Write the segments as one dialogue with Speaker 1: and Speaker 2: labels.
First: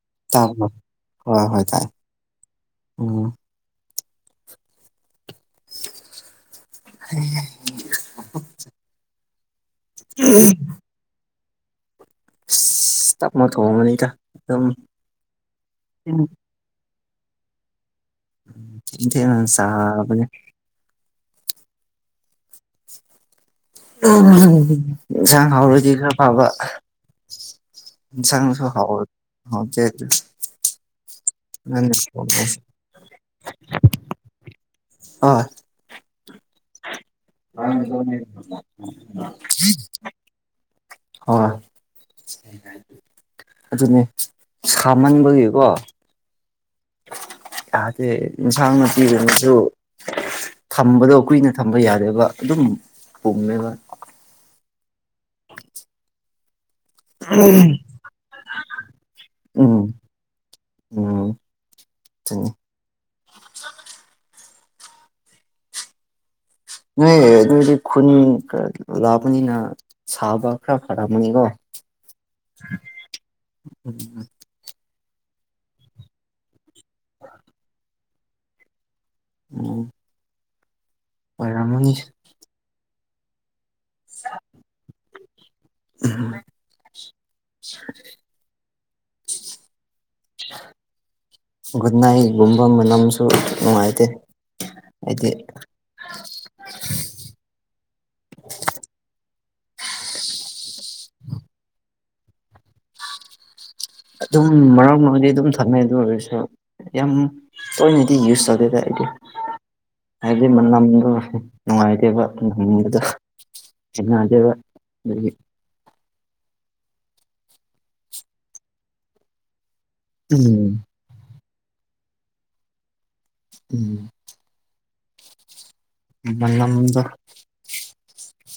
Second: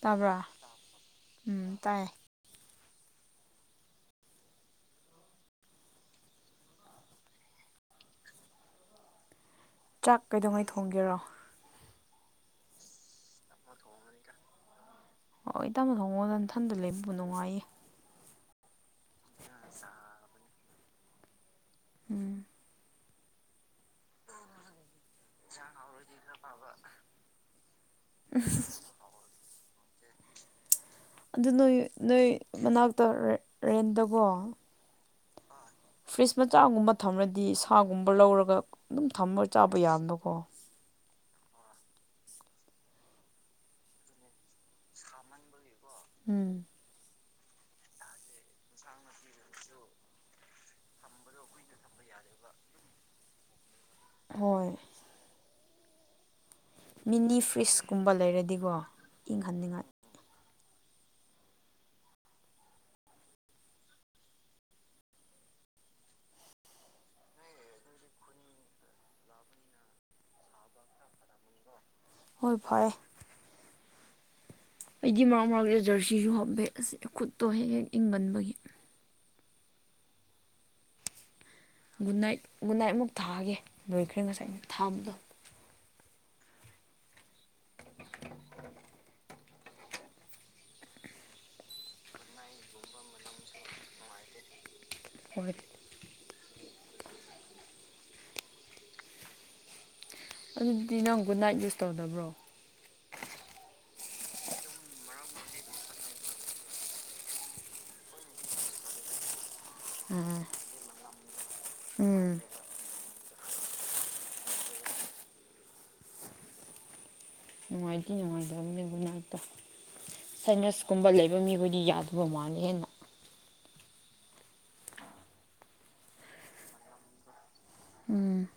Speaker 1: ꯇꯥꯕ꯭ꯔꯥ
Speaker 2: ꯇꯕꯔꯣ ꯍꯣꯏ ꯍꯣꯏ
Speaker 1: ꯎꯝ
Speaker 2: ꯇꯥꯏ
Speaker 1: ꯇꯥꯏꯌꯦ
Speaker 2: ꯎꯝ [unintelligible]
Speaker 1: ꯆꯥꯛ
Speaker 2: ꯑꯁ
Speaker 1: ꯀꯩꯗꯧꯉꯩ ꯊꯣꯡꯒꯦꯔꯣ
Speaker 2: [unintelligible] ꯊꯣꯡꯕꯅꯤꯗ ꯑꯗꯨꯝ
Speaker 1: ꯍꯣꯏ ꯇꯥꯝꯃꯣ
Speaker 2: ꯊꯦꯡ
Speaker 1: ꯊꯣꯡꯉꯣꯟꯗ ꯏꯊꯟꯗ ꯂꯩꯕꯕꯨ ꯅꯨꯡꯉꯥꯏꯌꯦ
Speaker 2: ꯏꯗꯦꯟ ꯆꯥꯕꯕꯅꯤ
Speaker 1: ꯎꯝ
Speaker 2: ꯏꯟꯁꯥꯡ ꯍꯥꯎꯔꯗꯤ ꯈꯔ ꯐꯕ ꯏꯟꯁꯥꯡꯁꯨꯣ ꯍꯥꯎ ꯍꯥꯎꯇꯦ
Speaker 1: ꯑꯗꯨ ꯅꯣꯏ
Speaker 2: ꯅꯪꯅ
Speaker 1: ꯅꯣꯏ
Speaker 2: ꯊꯣꯡꯉꯁꯤ
Speaker 1: ꯃꯅꯥꯛꯇ ꯔꯦꯟꯗꯕꯣ
Speaker 2: ꯑꯥ
Speaker 1: ꯐ꯭ꯔꯤꯖ ꯃꯆꯥꯒꯨꯝꯕ ꯊꯝꯃꯔꯗꯤ ꯁꯥꯒꯨꯝꯕ ꯂꯧꯔꯒ ꯑꯗꯨꯝ ꯊꯝꯃꯒ ꯆꯥꯕ ꯌꯥꯕꯀꯣ
Speaker 2: ꯑꯥ ꯑꯗꯨꯅꯦ ꯁꯥꯃꯟꯕꯒꯤꯀꯣ
Speaker 1: ꯎꯝ
Speaker 2: ꯌꯥꯗꯦ ꯏꯟꯁꯥꯡ ꯅꯥꯄꯤꯕꯅꯤ ꯑꯗꯨ ꯊꯝꯕꯗꯣ ꯀꯨꯏꯅ ꯊꯝꯕ ꯌꯥꯔꯦꯕ ꯑꯗꯨꯝ ꯄꯨꯝꯃꯦꯕ
Speaker 1: ꯍꯣꯏ ꯃꯤꯅꯤ ꯐ꯭ꯔꯤꯖꯀꯨꯝꯕ ꯂꯩꯔꯗꯤꯀꯣ ꯏꯪꯍꯟꯅꯤꯡꯉꯥꯏ
Speaker 2: ꯎꯝ ꯎꯝ ꯑꯗꯨꯅꯤ ꯅꯣꯏ ꯑꯗꯨꯗꯤ ꯈꯨꯟ ꯂꯄꯅꯤꯅ ꯁꯥꯕ ꯈ꯭ꯔ ꯐꯔꯞꯅꯤꯀꯣ
Speaker 1: ꯍꯣꯏ ꯐꯔꯦ
Speaker 2: ꯎꯝ
Speaker 1: ꯑꯩꯗꯤ ꯃꯔꯛ ꯃꯔꯛꯇ ꯖꯔꯁꯤꯁꯨ ꯍꯥꯄꯦ ꯑꯁꯤ ꯈꯨꯠꯇꯣ ꯍꯦꯛ ꯍꯦꯛ ꯏꯪꯒꯟꯕꯒꯤ
Speaker 2: ꯎꯝ ꯑꯣꯏꯔꯝꯃꯅꯤ
Speaker 1: ꯒꯨꯠꯅꯥꯏꯠ ꯒꯨꯠꯅꯥꯏꯠ ꯑꯃꯨꯛ ꯊꯥꯑꯒꯦ ꯂꯣꯏꯈ꯭ꯔꯦ ꯉꯁꯥꯏ ꯑ ꯊꯥꯕꯗꯣ
Speaker 2: ꯎꯝ
Speaker 1: [unintelligible]
Speaker 2: ꯒꯨꯠꯅꯥꯏꯠꯒꯨꯝꯕ ꯃꯅꯝꯁꯨ ꯅꯨꯡꯉꯥꯏꯇꯦ ꯍꯥꯏꯗꯤ
Speaker 1: ꯍꯣꯏ ꯑꯗꯨꯗꯤ ꯅꯪ ꯒꯨꯠꯅꯥꯏꯠ ꯌꯨꯁ ꯇꯧꯗꯕ꯭ꯔꯣ
Speaker 2: ꯑꯗꯨꯝ ꯃꯔꯛ ꯃꯔꯛꯗꯤ ꯑꯗꯨꯝ ꯊꯝꯅꯩ ꯑꯗꯨ ꯑꯣꯏꯔꯁꯨ ꯌꯥꯝ ꯇꯣꯏꯅꯗꯤ ꯌꯨꯁ ꯇꯧꯗꯦꯗ ꯑꯩꯗꯤ ꯍꯥꯏꯗꯤ ꯃꯅꯝꯗꯣ ꯅꯨꯡꯉꯥꯏꯇꯦꯕ
Speaker 1: ꯎꯝ
Speaker 2: ꯅꯝꯕꯗꯣ ꯈ‌ꯦꯠꯅꯗꯦꯕ ꯑꯗꯨꯒꯤ
Speaker 1: ꯅꯨꯡꯉꯥꯏꯇ ꯅꯨꯡꯉꯥꯏꯇꯕꯅꯦꯕ ꯒꯨꯠꯅꯥꯏꯇ
Speaker 2: ꯎꯝ
Speaker 1: ꯅꯦꯁ ꯀꯨꯝꯕ ꯂꯩꯕ ꯃꯤꯕꯨꯗꯤ ꯌꯥꯗꯕ ꯃꯂꯦ ꯍꯦꯟꯅ
Speaker 2: ꯎꯝ ꯃꯅꯝꯗ‌ꯣ
Speaker 1: ꯎꯝ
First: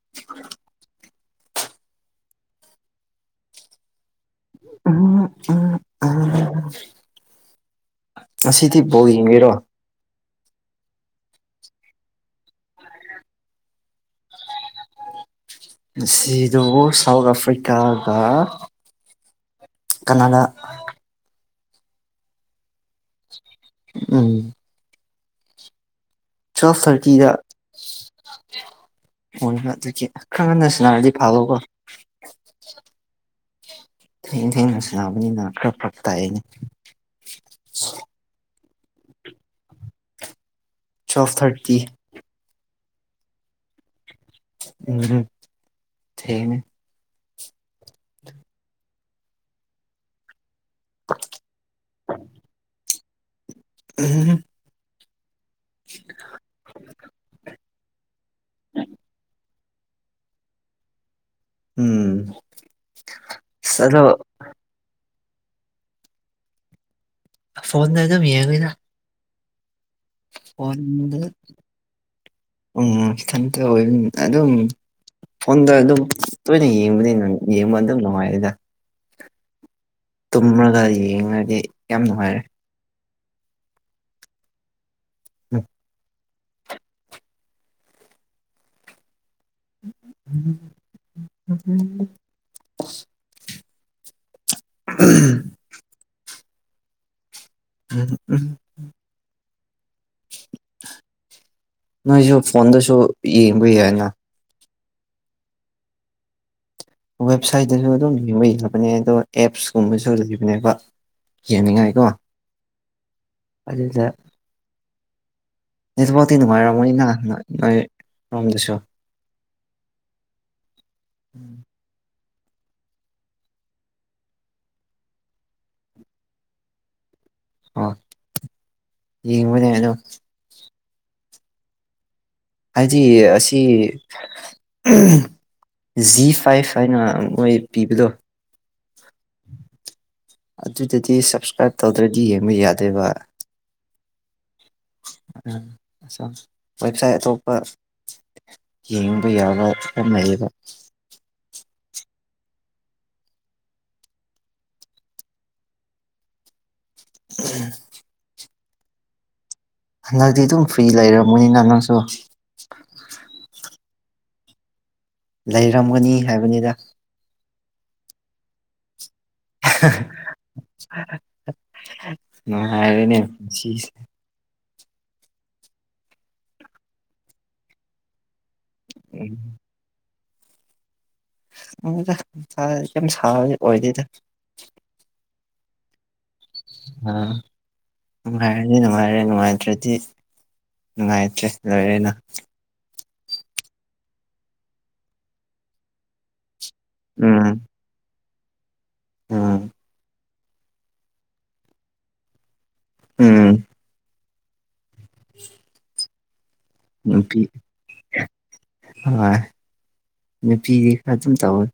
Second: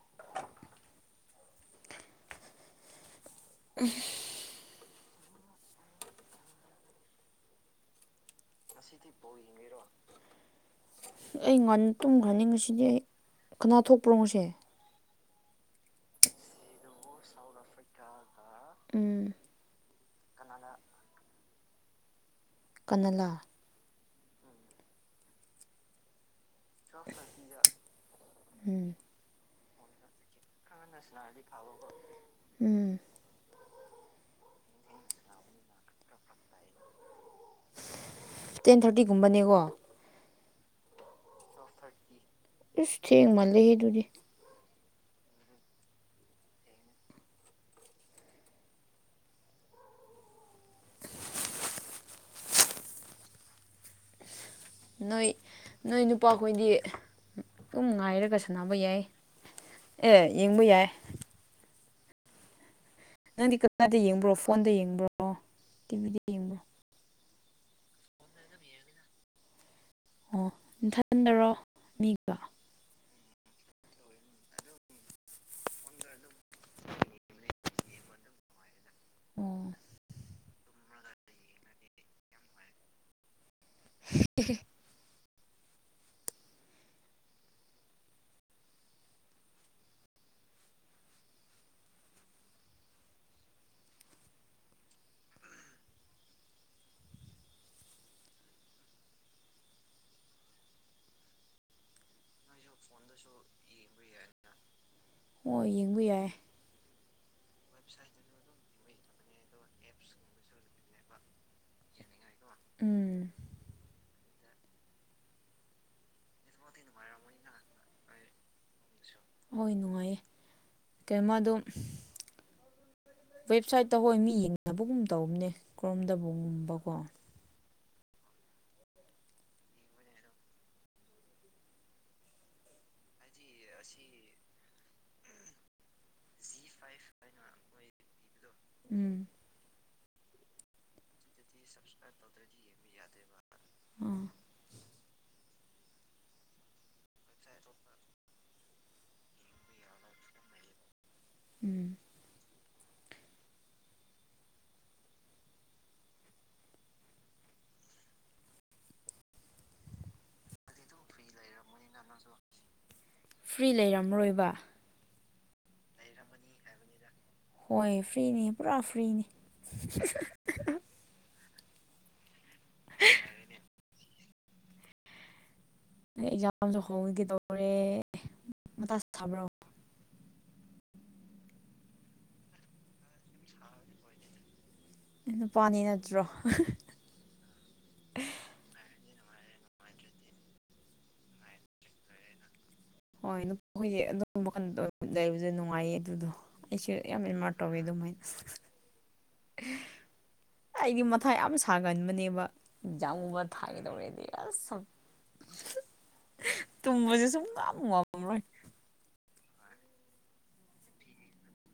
Speaker 2: [unintelligible] [unintelligible] ꯑꯁꯤꯗꯤ ꯕꯥꯜ ꯌꯦꯡꯒ‌ꯦꯔꯣ
Speaker 1: ꯑꯩ ꯉ ꯇꯨꯝ ꯈꯅꯤꯡꯉꯁꯤꯗꯤ ꯑꯩ ꯀꯅꯥ ꯊꯣꯛꯄ꯭ꯔꯣ ꯉꯁꯤ
Speaker 2: ꯉꯁꯤꯗꯨ ꯁꯥꯎꯠ ꯑꯐ꯭ꯔꯤꯀꯥꯒ
Speaker 1: ꯎꯝ
Speaker 2: ꯀꯅꯥꯗꯥ
Speaker 1: ꯀꯅꯥꯂ
Speaker 2: ꯎꯝ ꯇꯋ‌ꯦꯜꯐ ꯊꯔꯇꯤꯗ
Speaker 1: ꯎꯝ
Speaker 2: ꯑꯣꯏ ꯑꯗꯨꯒꯤ ꯈꯔ ꯉꯟꯅꯁꯨꯟꯅꯔꯗꯤ ꯐꯥꯕꯀꯣ
Speaker 1: ꯎꯝ
Speaker 2: ꯊꯦꯡ ꯊꯦꯡꯅ ꯁꯥꯕꯅꯤꯅꯅꯥ ꯈꯔ ꯄꯛ ꯇꯥꯏꯅꯦ
Speaker 1: ꯇꯦꯟ ꯊꯥꯔꯇꯤꯒꯨꯝꯕꯅꯦꯀꯣ
Speaker 2: ꯇ꯭ꯋꯦꯜꯞꯐ ꯊꯥꯔꯇꯤ
Speaker 1: ꯏꯁꯁ ꯊꯦꯡꯃꯜꯂꯤꯍ‌ꯦ ꯑꯗꯨꯗꯤ
Speaker 2: ꯎꯝ ꯊ‌ꯦꯡꯉ‌ꯦ [unintelligible]
Speaker 1: ꯅꯣꯏ ꯅꯣꯏ ꯅꯨꯄꯥꯈꯣꯏꯗꯤ ꯑꯗꯨꯝ ꯉꯥꯏꯔꯒ ꯁꯥꯟꯅꯕ ꯌꯥꯏꯌꯦ ꯑꯦ ꯌꯦꯡꯕ ꯌꯥꯏ
Speaker 2: ꯎꯝ
Speaker 1: ꯅꯪꯗꯤ
Speaker 2: ꯑꯁ
Speaker 1: ꯀꯅꯥꯗ
Speaker 2: ꯑꯗꯣ
Speaker 1: ꯌꯦꯡꯕ꯭ꯔꯣ ꯐꯣꯟꯗ ꯌꯦꯡꯕ꯭ꯔꯣ ꯇꯤꯚꯤꯗ ꯌꯦꯡꯕ꯭ꯔꯣ
Speaker 2: ꯐꯣꯟꯗ ꯑꯗꯨꯝ ꯌꯦꯡꯉꯦꯅ
Speaker 1: ꯑꯣ
Speaker 2: ꯐꯣꯟꯗ
Speaker 1: ꯅꯊꯟꯗꯔꯣ ꯃꯤꯒ
Speaker 2: ꯎꯝ ꯏꯊꯟꯇ ꯑꯣꯏ ꯑꯗꯨꯝ ꯐꯣꯟꯗ ꯑꯗꯨꯝ ꯇꯣꯏꯅ ꯌꯦꯡꯕꯅꯤꯅ ꯌꯦꯡꯕ ꯑꯗꯨꯝ ꯅꯨꯡꯉꯥꯏꯗ
Speaker 1: ꯑꯣ
Speaker 2: ꯇꯨꯝꯃꯔꯒ ꯌꯦꯡꯉꯗꯤ ꯌꯥꯝ ꯅꯨꯡꯉꯥꯏꯔꯦ
Speaker 1: [unintelligible]
Speaker 2: [inaudible] [inaudible] [unintelligible] ꯎꯝ ꯅꯣꯏꯖꯨ ꯐꯣꯟꯗꯁꯨ ꯌꯦꯡꯕ ꯌꯥꯏꯅ
Speaker 1: ꯍꯣꯏ ꯌꯦꯡꯕ ꯌꯥꯏ
Speaker 2: ꯋꯦꯕꯁꯥꯏꯠꯇꯁꯨ ꯑꯗꯨꯝ ꯌꯦꯡꯕ ꯌꯥꯕꯅꯦ ꯑꯗꯣ ꯑꯦꯞꯁꯀꯨꯝꯕꯁꯨ ꯂꯩꯕꯅꯦꯕ ꯌꯦꯡꯅꯤꯡꯉꯥꯏ ꯀꯣ
Speaker 1: ꯎꯝ
Speaker 2: ꯑꯗꯨꯗ ꯅꯦꯠꯐꯇꯤ ꯅꯨꯡꯉꯥꯏꯔꯝꯃꯅꯤꯅ ꯅꯣꯏꯔꯣꯝꯗꯁꯨ
Speaker 1: ꯍꯣꯏ ꯅꯨꯡꯉꯥꯏꯌꯦ ꯀꯩ ꯃꯥꯗꯣ ꯋꯦꯕꯁꯥꯏꯠꯇ ꯍꯣꯏ ꯃꯤ ꯌꯦꯡꯅꯕꯒꯨꯝ ꯇꯧꯕꯅꯦ ꯀꯔꯝꯗꯕꯒꯨꯝꯕꯀꯣ
Speaker 2: ꯑꯣ ꯌꯦꯡꯉꯕꯅꯦ ꯍꯥꯏꯗꯤ ꯑꯁꯤ ꯖꯤ ꯐꯥꯏꯚ ꯍꯥꯏꯅ ꯃꯣꯏ ꯄꯤꯕꯗꯣ
Speaker 1: ꯎꯝ
Speaker 2: ꯑꯗꯨꯗꯗꯤ ꯁꯞꯁꯀ꯭ꯔꯥꯏꯞ ꯇꯧꯗ꯭ꯔꯗꯤ ꯌꯦꯡꯕ ꯌꯥꯗꯦꯏꯕ
Speaker 1: ꯑꯥ
Speaker 2: ꯎꯝ ꯋꯦꯞꯁꯥꯏ ꯑꯇꯣꯞꯄ ꯌꯦꯡꯕ ꯌꯥꯕ ꯌꯥꯝ ꯂꯩꯌꯦꯕ
Speaker 1: ꯎꯝ
Speaker 2: [unintelligible] ꯍꯟꯗꯛꯗꯤ ꯑꯗꯨꯝ ꯐ꯭ꯔꯤ ꯂꯩꯔꯝꯃꯃꯣꯏꯅ ꯅꯪꯁꯨ
Speaker 1: ꯐ꯭ꯔꯤ ꯂꯩꯔꯝꯔꯣꯏꯕ
Speaker 2: ꯂꯩꯔꯝꯒꯅꯤ ꯍꯥꯏꯕꯅꯤꯗ
Speaker 1: ꯍꯣꯏ ꯐ꯭ꯔꯤꯅꯤ ꯄꯨꯔꯥ ꯐ꯭ꯔꯤꯅꯤ
Speaker 2: ꯉꯉꯥꯏꯔꯅꯦ ꯄꯨꯟꯁꯤꯁꯦ
Speaker 1: ꯑꯦꯛꯖꯥꯝꯁꯨ ꯍꯧꯋꯤꯒꯦꯗꯧꯔꯦ ꯃꯇꯥ ꯁꯥꯕ꯭ꯔꯣ
Speaker 2: ꯃꯊꯥ ꯀꯩꯌꯝ ꯁꯥꯕꯗꯤ ꯑꯣꯏꯗꯦꯗ
Speaker 1: ꯅꯨꯄꯥꯅꯤ ꯅꯠꯇ꯭ꯔꯣ
Speaker 2: ꯎ ꯅꯨꯡꯉꯥꯏꯔꯅꯤ ꯅꯨꯡꯉꯥꯏꯔꯦ ꯅꯨꯡꯉꯥꯏꯇ꯭ꯔꯗꯤ ꯅꯨꯡꯉꯥꯏꯇ꯭ꯔꯦ ꯂꯣꯏꯔꯅ
Speaker 1: ꯍꯣꯏ [unintelligible] ꯑꯗꯨꯝꯕ ꯃꯈꯟꯗ ꯂꯩꯕꯁꯦ ꯅꯨꯡꯉꯥꯏꯌꯦ ꯑꯗꯨꯗꯣ
Speaker 2: ꯎꯝ
Speaker 1: [unintelligible]
Speaker 2: ꯎꯝ
Speaker 1: ꯑꯩꯗꯤ ꯃꯊꯥ ꯌꯥꯝ ꯁꯥꯒꯟꯕꯅꯦꯕ꯫ ꯑꯦꯛꯖꯥꯝꯒꯨꯝꯕ ꯊꯥꯒꯗꯧꯔꯦꯗꯤ ꯑꯁ
Speaker 2: ꯎ
Speaker 1: ꯇꯨꯝꯕꯁꯨ ꯁꯨꯡꯉꯝ ꯉꯝꯔꯣꯏ꯫
Speaker 2: ꯍꯣꯏ ꯅꯨꯄꯤꯗꯤ ꯈꯔ ꯑꯗꯨꯝ ꯇꯧꯋꯦ꯫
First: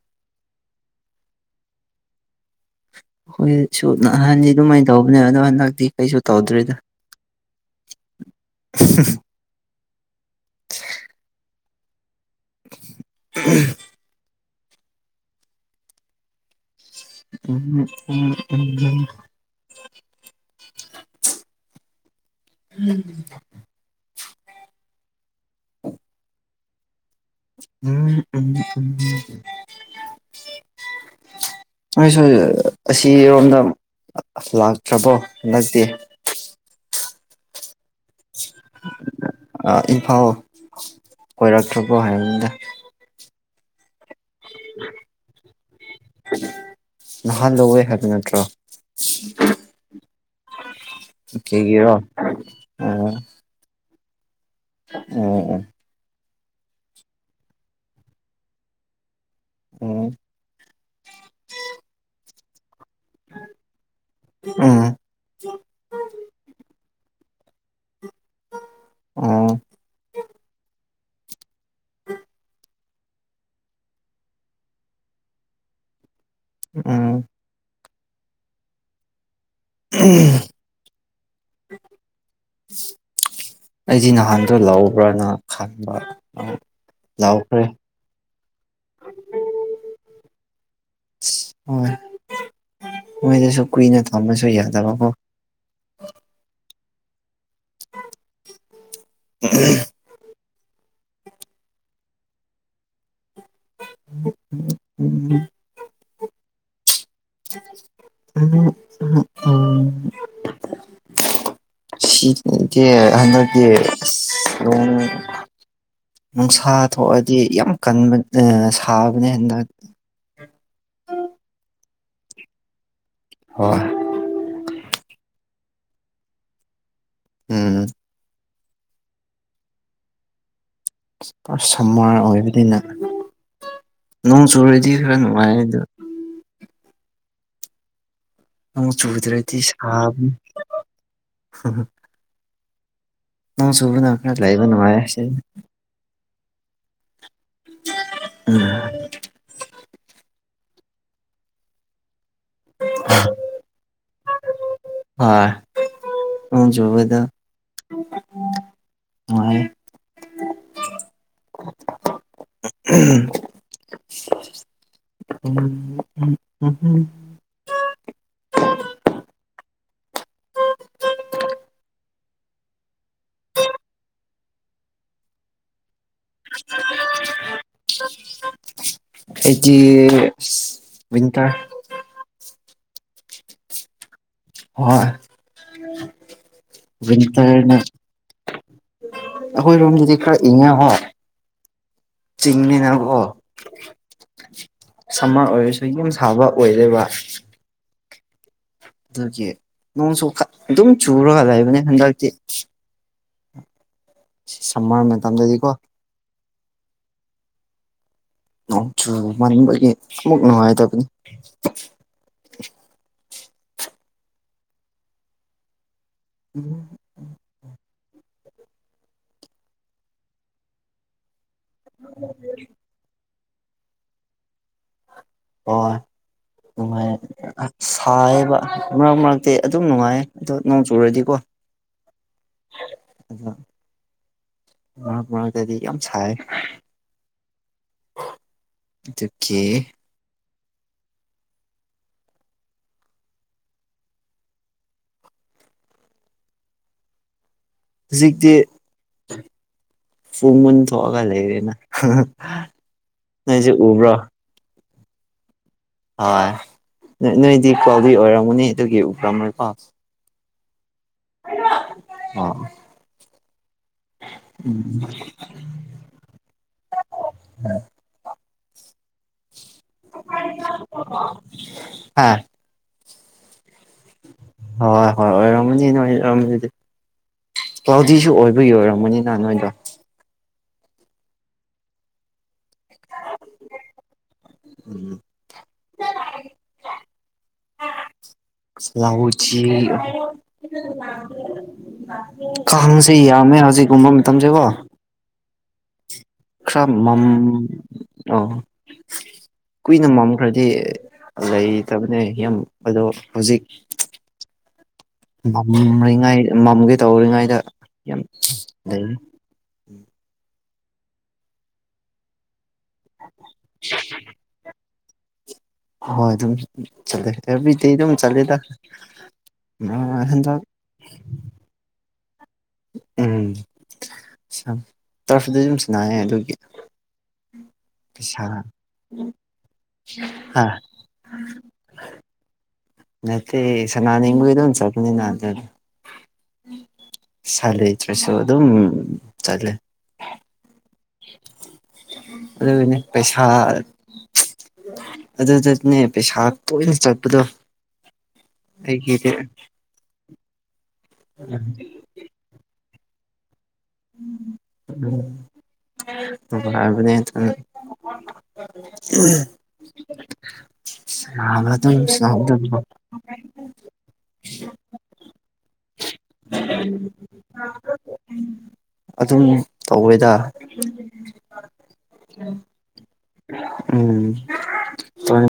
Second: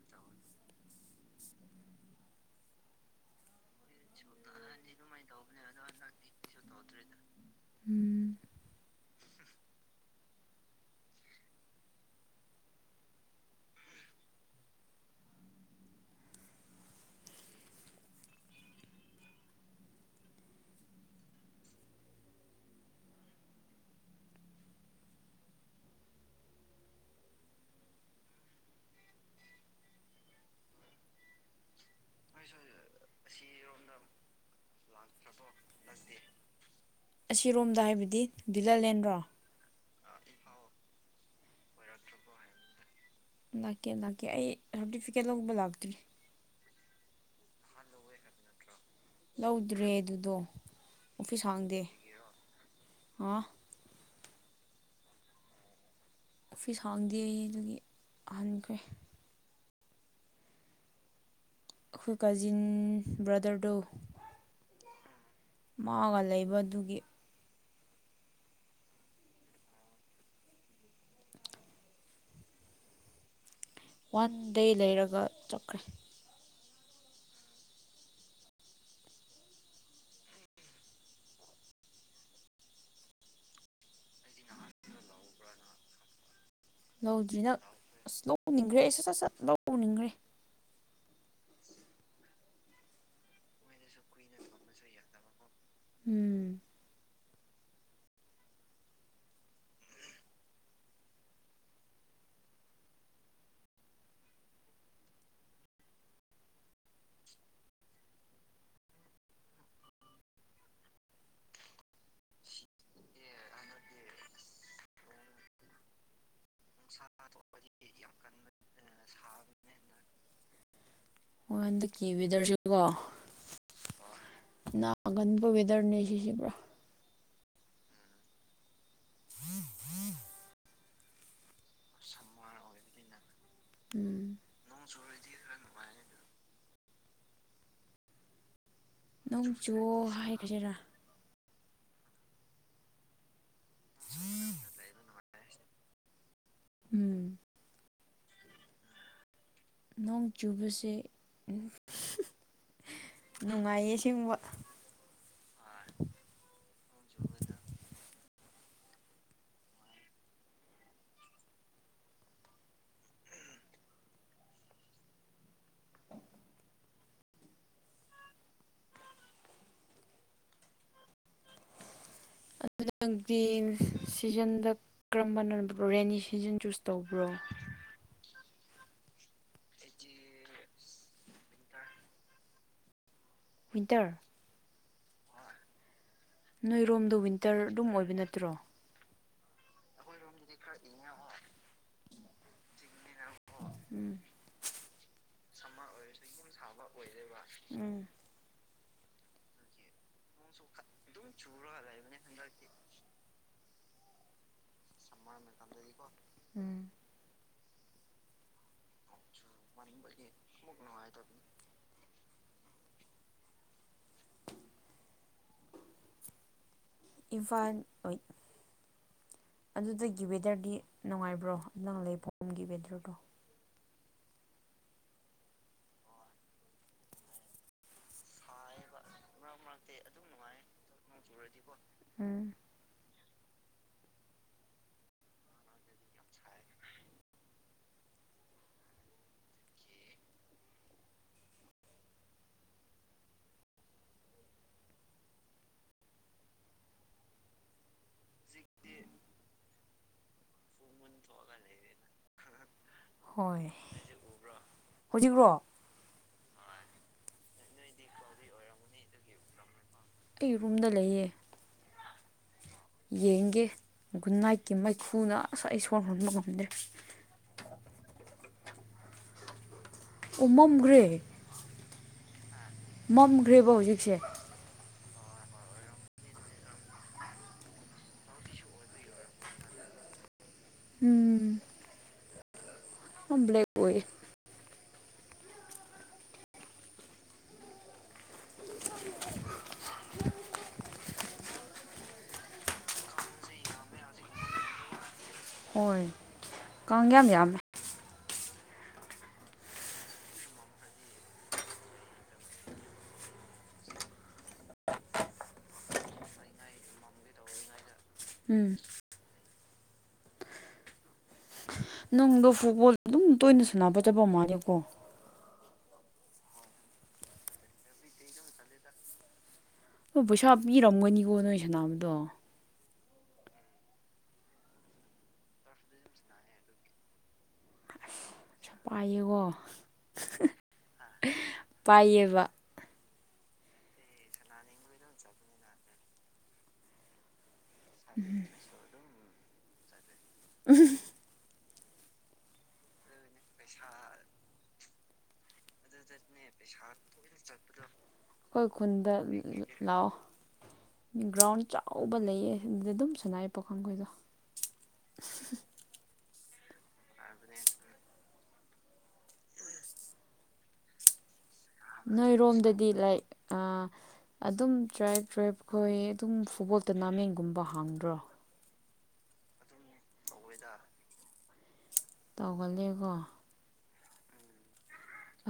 Speaker 2: ꯑꯩꯈꯣꯏꯁꯨ ꯅꯍꯥꯟꯗꯤ ꯑꯗꯨꯃꯥꯏꯅ ꯇꯧꯕꯅꯦ ꯑꯗꯣ ꯍꯟꯗꯛꯇꯤ ꯀꯩꯁꯨ ꯇꯧꯗ꯭ꯔꯦꯗ꯫
Speaker 1: ꯎꯝ꯫
Speaker 2: [unintelligible] [unintelligible] [unintelligible] [inaudible] [unintelligible] ꯎꯝ ꯎꯝ ꯎꯝ꯫ ꯅꯣꯏꯁꯨ ꯑꯁꯤꯔꯣꯝꯗ ꯂꯥꯛꯇ꯭ꯔꯕꯣ ꯍꯟꯗꯛꯇꯤ꯫
Speaker 1: ꯑꯁꯤꯔꯣꯝꯗ ꯍꯥꯏꯕꯗꯤ꯫ ꯚꯤꯂꯔꯂꯦꯟꯔꯣ
Speaker 2: ꯑ ꯏꯝꯐꯥꯜ ꯀꯣꯏꯔꯛꯇ꯭ꯔꯕꯣ ꯍꯥꯏꯕꯅꯤꯗ꯫
Speaker 1: ꯂꯥꯛꯀꯦ ꯂꯥꯛꯀꯦ ꯑꯩ ꯁꯥꯔꯇꯤꯐꯤꯀꯦꯠ ꯂꯧꯕ ꯂꯥꯛꯇ꯭ꯔꯤ꯫
Speaker 2: ꯅꯍꯥꯟ ꯂꯧꯋꯦ ꯍꯥꯏꯕ ꯅꯠꯇ꯭ꯔꯣ꯫
Speaker 1: ꯂꯧꯗ꯭ꯔꯦ ꯑꯗꯨꯗꯣ ꯑꯣꯐꯤꯁ ꯍꯥꯡꯗꯦ
Speaker 2: ꯀꯦꯒꯤꯔꯣ
Speaker 1: ꯑ꯫
Speaker 2: ꯑꯣ ꯑꯣ꯫
Speaker 1: ꯑꯣꯐꯤꯁ ꯍꯥꯡꯗꯦ ꯑꯗꯨꯒꯤ ꯍꯟꯈ꯭ꯔꯦ꯫
Speaker 2: ꯑꯣ꯫
Speaker 1: ꯑꯩꯈꯣꯏ ꯀꯖꯤꯟ ꯕ꯭ꯔꯗꯔꯗꯣ꯫
Speaker 2: ꯎꯝ
Speaker 1: ꯃꯥꯒ ꯂꯩꯕ ꯑꯗꯨꯒꯤ꯫
Speaker 2: ꯑꯣ꯫
Speaker 1: [inaudible] ꯋꯥꯟ ꯗꯦ ꯂꯩꯔꯒ ꯆꯠꯀꯦ꯫
Speaker 2: ꯎꯝ꯫ [unintelligible] ꯑꯩꯗꯤ ꯅꯍꯥꯟꯗꯣ ꯂꯧꯕ꯭ꯔꯅ ꯈꯟꯕ꯫
Speaker 1: ꯂꯧꯗ꯭ꯔꯤꯗ
Speaker 2: ꯂꯧꯈ꯭ꯔꯦ
Speaker 1: ꯑꯁ ꯂꯧꯅꯤꯡꯈ꯭ꯔꯦ ꯑꯩ ꯁꯠ ꯁꯠ ꯁꯠ ꯂꯧꯅꯤꯡꯈ꯭ꯔꯦ꯫
Speaker 2: ꯑꯁ ꯍꯣꯏ ꯃꯣꯏꯗꯁꯨ ꯀꯨꯏꯅ ꯊꯝꯕꯁꯨ ꯌꯥꯗꯕꯀꯣ꯫
Speaker 1: ꯎꯝ꯫
Speaker 2: [unintelligible]
Speaker 1: [unintelligible]
Speaker 2: [unintelligible] [inaudible] [unintelligible] [unintelligible] ꯁꯤꯗꯤ ꯍꯟꯗꯛꯇꯤ ꯑꯁ ꯅꯣꯡ ꯅꯨꯡꯁꯥ ꯊꯥ ꯊꯣꯛꯑꯗꯤ ꯌꯥꯝ ꯀꯟꯕ ꯑ ꯁꯥꯕꯅꯦ ꯍꯟꯗꯛ꯫
Speaker 1: ꯑꯣ ꯍꯟꯗꯛꯀꯤ ꯋꯦꯗꯔꯁꯤꯀꯣ꯫
Speaker 2: ꯍꯣꯏ꯫
Speaker 1: ꯅꯥꯒꯟꯕ ꯋꯦꯗꯔꯅꯦ ꯁꯤꯁꯦ ꯄꯨꯔꯥ꯫
Speaker 2: ꯎꯝ꯫
Speaker 1: [unintelligible]
Speaker 2: ꯄꯨꯔꯥ ꯁꯝꯃꯔ ꯑꯣꯏꯕꯅꯤꯅ
Speaker 1: ꯎꯝ
Speaker 2: ꯅꯣꯡ ꯆꯨꯨꯔꯗꯤ ꯈꯔ ꯅꯨꯡꯉꯥꯏ ꯑꯗꯨ ꯅꯣꯡ
Speaker 1: ꯅꯣꯡ
Speaker 2: ꯆꯨꯗ꯭ꯔꯗꯤ
Speaker 1: ꯆꯨꯑꯣ
Speaker 2: ꯁꯥꯕꯅꯤ
Speaker 1: ꯍꯥꯏꯈ꯭ꯔꯁꯤꯔꯥ
Speaker 2: ꯅꯣꯡ ꯆꯨꯕꯅ ꯈꯔ ꯂꯩꯕ ꯅꯨꯡꯉꯥꯏꯌꯦ ꯁꯤꯗꯗꯤ
Speaker 1: ꯎꯝ
Speaker 2: [unintelligible]
Speaker 1: ꯅꯣꯡ ꯆꯨꯕꯁꯦ ꯅꯨꯡꯉꯥꯏꯌꯦ ꯑꯁꯦꯡꯕ
Speaker 2: ꯍꯣꯏ ꯅꯣꯡ ꯆꯨꯕꯗ ꯅꯨꯡꯉꯥꯏꯌꯦ [unintelligible]
Speaker 1: [inaudible]
Speaker 2: [unintelligible]
Speaker 1: ꯑꯗꯨꯗꯤ ꯅꯪꯗꯤ ꯁꯤꯖꯟꯗ ꯀꯔꯝꯕꯅ ꯔꯦꯅꯤꯁꯤ ꯁꯤꯖꯟ ꯆꯨꯁ ꯇꯧꯕ꯭ꯔꯣ
Speaker 2: ꯑꯩꯗꯤ ꯑꯁ ꯋꯤꯟꯇꯔ
Speaker 1: ꯋꯤꯟꯇꯔ
Speaker 2: ꯍꯣꯏ
Speaker 1: ꯅꯣꯏꯔꯣꯝꯗꯣ ꯋꯤꯟꯇꯔ
Speaker 2: ꯋꯤꯟꯇꯔꯅ
Speaker 1: ꯑꯗꯨꯝ ꯑꯣꯏꯕ ꯅꯠꯇ꯭ꯔꯣ
Speaker 2: ꯑꯩꯈꯣꯏꯔꯣꯝꯗꯗꯤ ꯈꯔ ꯏꯪꯉꯦ ꯍꯣꯏ ꯆꯤꯡꯅꯤꯅ ꯀꯣ
Speaker 1: ꯎꯝ ꯁꯝꯃꯔ ꯑꯣꯏꯔꯁꯨ ꯌꯨꯝ ꯁꯥꯕ ꯑꯣꯏꯔꯦꯕ ꯎꯝ
Speaker 2: ꯑꯗꯨꯒꯤ ꯅꯣꯡꯁꯨ ꯈꯠ ꯑꯗꯨꯝ ꯆꯨꯔꯒ ꯂꯩꯕꯅꯦ ꯍꯟꯗꯛꯇꯤ ꯁꯤ ꯁꯝꯃꯔ ꯅꯦ
Speaker 1: [unintelligible] ꯎꯝ
Speaker 2: ꯅꯣꯡ ꯆꯨꯃꯟꯕꯒꯤ ꯑꯃꯨꯛ ꯅꯨꯡꯉꯥꯏꯇꯕꯅꯤ [unintelligible]
Speaker 1: ꯏꯝꯐꯥꯟ ꯑꯣꯏꯠ ꯑꯗꯨꯗꯒꯤ ꯋꯦꯗꯔꯗꯤ ꯅꯨꯡꯉꯥꯏꯕ꯭ꯔꯣ ꯅꯪ ꯂꯩꯐꯝꯒꯤ ꯋꯦꯗꯔꯗꯣ
Speaker 2: ꯍꯣꯏ ꯅꯨꯡꯉꯥꯏꯌꯦ ꯑ ꯑꯁ ꯁꯥꯏꯌꯦꯕ ꯃꯔꯛ ꯃꯔꯛꯇꯤ ꯑꯗꯨꯝ ꯅꯨꯡꯉꯥꯏꯌꯦ ꯑꯗꯣ ꯅꯣꯡ ꯆꯨꯔꯗꯤꯀꯣ
Speaker 1: ꯎꯝ
Speaker 2: ꯑꯗꯣ ꯃꯔꯛ ꯃꯔꯛꯇꯗꯤ ꯌꯥꯝ ꯁꯥꯏꯌꯦ
Speaker 1: [inaudible]
Speaker 2: ꯑꯗꯨꯒꯤ ꯍꯨꯖꯤꯛꯇꯤ ꯐꯣꯡꯃꯟ ꯊꯣꯛꯑꯒ ꯂꯩꯔꯦꯅ ꯅꯣꯏꯖꯨ ꯎꯕ꯭ꯔꯣ
Speaker 1: ꯍꯣꯖꯤꯛꯔꯣ
Speaker 2: ꯍꯣꯏ ꯅꯣꯏ ꯅꯣꯏꯗꯤ ꯀ꯭ꯂꯥꯎꯗꯤ ꯑꯣꯏꯔꯝꯒꯅꯤ ꯑꯗꯨꯒꯤ ꯎꯔꯝꯔꯣꯏꯀꯣ
Speaker 1: ꯑꯩ ꯔꯨꯝꯗ ꯂꯩꯌꯦ
Speaker 2: ꯑꯣ
Speaker 1: ꯌꯦꯡꯒꯦ ꯒꯨꯟꯅꯥꯏꯠꯀꯤ ꯃꯩꯈꯨꯅ ꯑꯁ ꯑꯩ ꯁꯣꯔ ꯍꯣꯟꯕ ꯉꯝꯗꯦ ꯑꯣ ꯃꯝꯒ꯭ꯔꯦ
Speaker 2: ꯍꯥ
Speaker 1: ꯃꯝꯒ꯭ꯔꯦꯕ ꯍꯧꯖꯤꯛꯁꯦ
Speaker 2: ꯍꯣꯏ ꯍꯣꯏ ꯑꯣꯏꯔꯝꯒꯅꯤ ꯅꯣꯏꯔꯣꯝꯗꯗꯤ ꯀ꯭ꯂꯥꯎꯗꯤꯁꯨ ꯑꯣꯏꯕꯩ ꯑꯣꯏꯔꯝꯒꯅꯤꯅ ꯅꯣꯏꯗꯣ
Speaker 1: ꯎꯝ ꯑꯝ ꯕ꯭ꯂꯦꯛ ꯑꯣꯏꯌꯦ
Speaker 2: ꯎꯝ [unintelligible] [unintelligible] ꯀꯥꯡꯖꯦ ꯌꯥꯝꯃꯦ ꯍꯧꯖꯤꯛꯀꯨꯝꯕ ꯃꯇꯝꯁꯦꯀꯣ
Speaker 1: ꯍꯣꯏ
Speaker 2: ꯈꯔ
Speaker 1: ꯀꯥꯡ
Speaker 2: ꯃꯝ
Speaker 1: ꯌꯥꯝ ꯌꯥꯝꯃꯦ
Speaker 2: ꯑꯥ ꯀꯨꯏꯅ ꯃꯝꯈ꯭ꯔꯗꯤ ꯂꯩꯇꯕꯅꯦ ꯌꯥꯝ ꯑꯗꯣ ꯍꯧꯖꯤꯛ ꯃꯝꯔꯤꯉꯥꯏ ꯃꯝꯒꯦ ꯇꯧꯔꯤꯉꯩꯗ ꯌꯥꯝ
Speaker 1: ꯎꯝ
Speaker 2: ꯂꯩ
Speaker 1: ꯅꯪꯗꯣ ꯐꯨꯠꯕꯣꯜ ꯑꯗꯨꯝ ꯇꯣꯏꯅ ꯁꯥꯟꯅꯕ ꯆꯠꯄꯥ ꯃꯥꯜꯂ‌ꯦꯀꯣ
Speaker 2: ꯍꯣꯏ ꯑꯗꯨꯝ ꯆꯠꯂꯦ ꯑꯦꯕ꯭ꯔꯤꯗꯦ ꯑꯗꯨꯝ ꯆꯠꯂꯦꯗ
Speaker 1: ꯑꯗꫭ ꯄꯩꯁꯥ
Speaker 2: ꯍꯟꯗꯛ
Speaker 1: ꯄꯤꯔꯝꯒꯅꯤꯀꯣ ꯅꯣꯏ ꯁꯅꯥꯕꯗꯣ
Speaker 2: ꯎꯝ ꯁꯝ ꯇꯔꯐꯗ ꯑꯗꯨꯨꯝ ꯁꯟꯅꯌꯦ ꯑꯗꯨꯒꯤ
Speaker 1: ꯄꯩꯁꯥ ꯄꯥꯏꯌꯦꯀꯣ
Speaker 2: ꯍꯥ
Speaker 1: ꯄꯥꯏꯌꯦꯕ
Speaker 2: ꯅꯠꯇ‌ꯦ ꯁꯥꯟꯅꯤꯡꯕꯒꯤ ꯑꯗꯨꯝ ꯆꯠꯄꯅꯤꯅꯥ ꯑꯗꯨꯒꯤ ꯄꯩꯁꯥ ꯂꯩꯇ꯭ꯔꯁꯨ ꯑꯗꯨꯝ ꯆꯠꯂꯦ
Speaker 1: ꯎꯝ
Speaker 2: ꯑꯗꯨꯒꯤꯅꯤ ꯄꯩꯁꯥ ꯑꯗꯨꯖꯨ ꯅꯦ ꯄꯩꯁꯥ ꯇꯣꯏꯅ ꯆꯠꯄꯗꯣ
Speaker 1: ꯑꯩꯈꯣꯏ ꯈꯨꯟꯗ
Speaker 2: ꯑꯩꯒꯤꯗꯤ
Speaker 1: ꯂꯥꯛꯑꯣ ꯒ꯭ꯔꯥꯎꯟ ꯆꯥꯎꯕ ꯂꯩꯌꯦ ꯑꯗꯨꯗ ꯑꯗꯨꯝ ꯁꯟꯅꯥꯏꯌ‌ꯦ ꯄꯥꯈꯪ ꯈꯣꯏꯗꯣ
Speaker 2: ꯅꯨꯡꯉꯥꯏꯕꯅꯦ ꯑꯗꯨꯝ ꯅꯍꯥꯟ ꯑꯗꯨꯝ ꯁꯥꯟꯅꯍꯧꯗꯕꯗꫭ
Speaker 1: ꯑꯥꯑꯗꯨꯝ ꯇ꯭ꯔꯥꯏꯞ ꯇ꯭ꯔꯥꯏꯞꯈꯣꯏ ꯑꯗꯨꯝ ꯐꯨꯠꯕꯣꯜ ꯇꯣꯔꯅꯥꯃꯦꯟꯒꯨꯝꯕ ꯍꯥꯡꯗ꯭ꯔꯣ
Speaker 2: ꯑꯗꯨꯝ ꯇꯧꯋꯦꯗ
Speaker 1: ꯇꯧꯒꯜꯂ‌ꯦꯀꯣ
Speaker 2: ꯎꯝ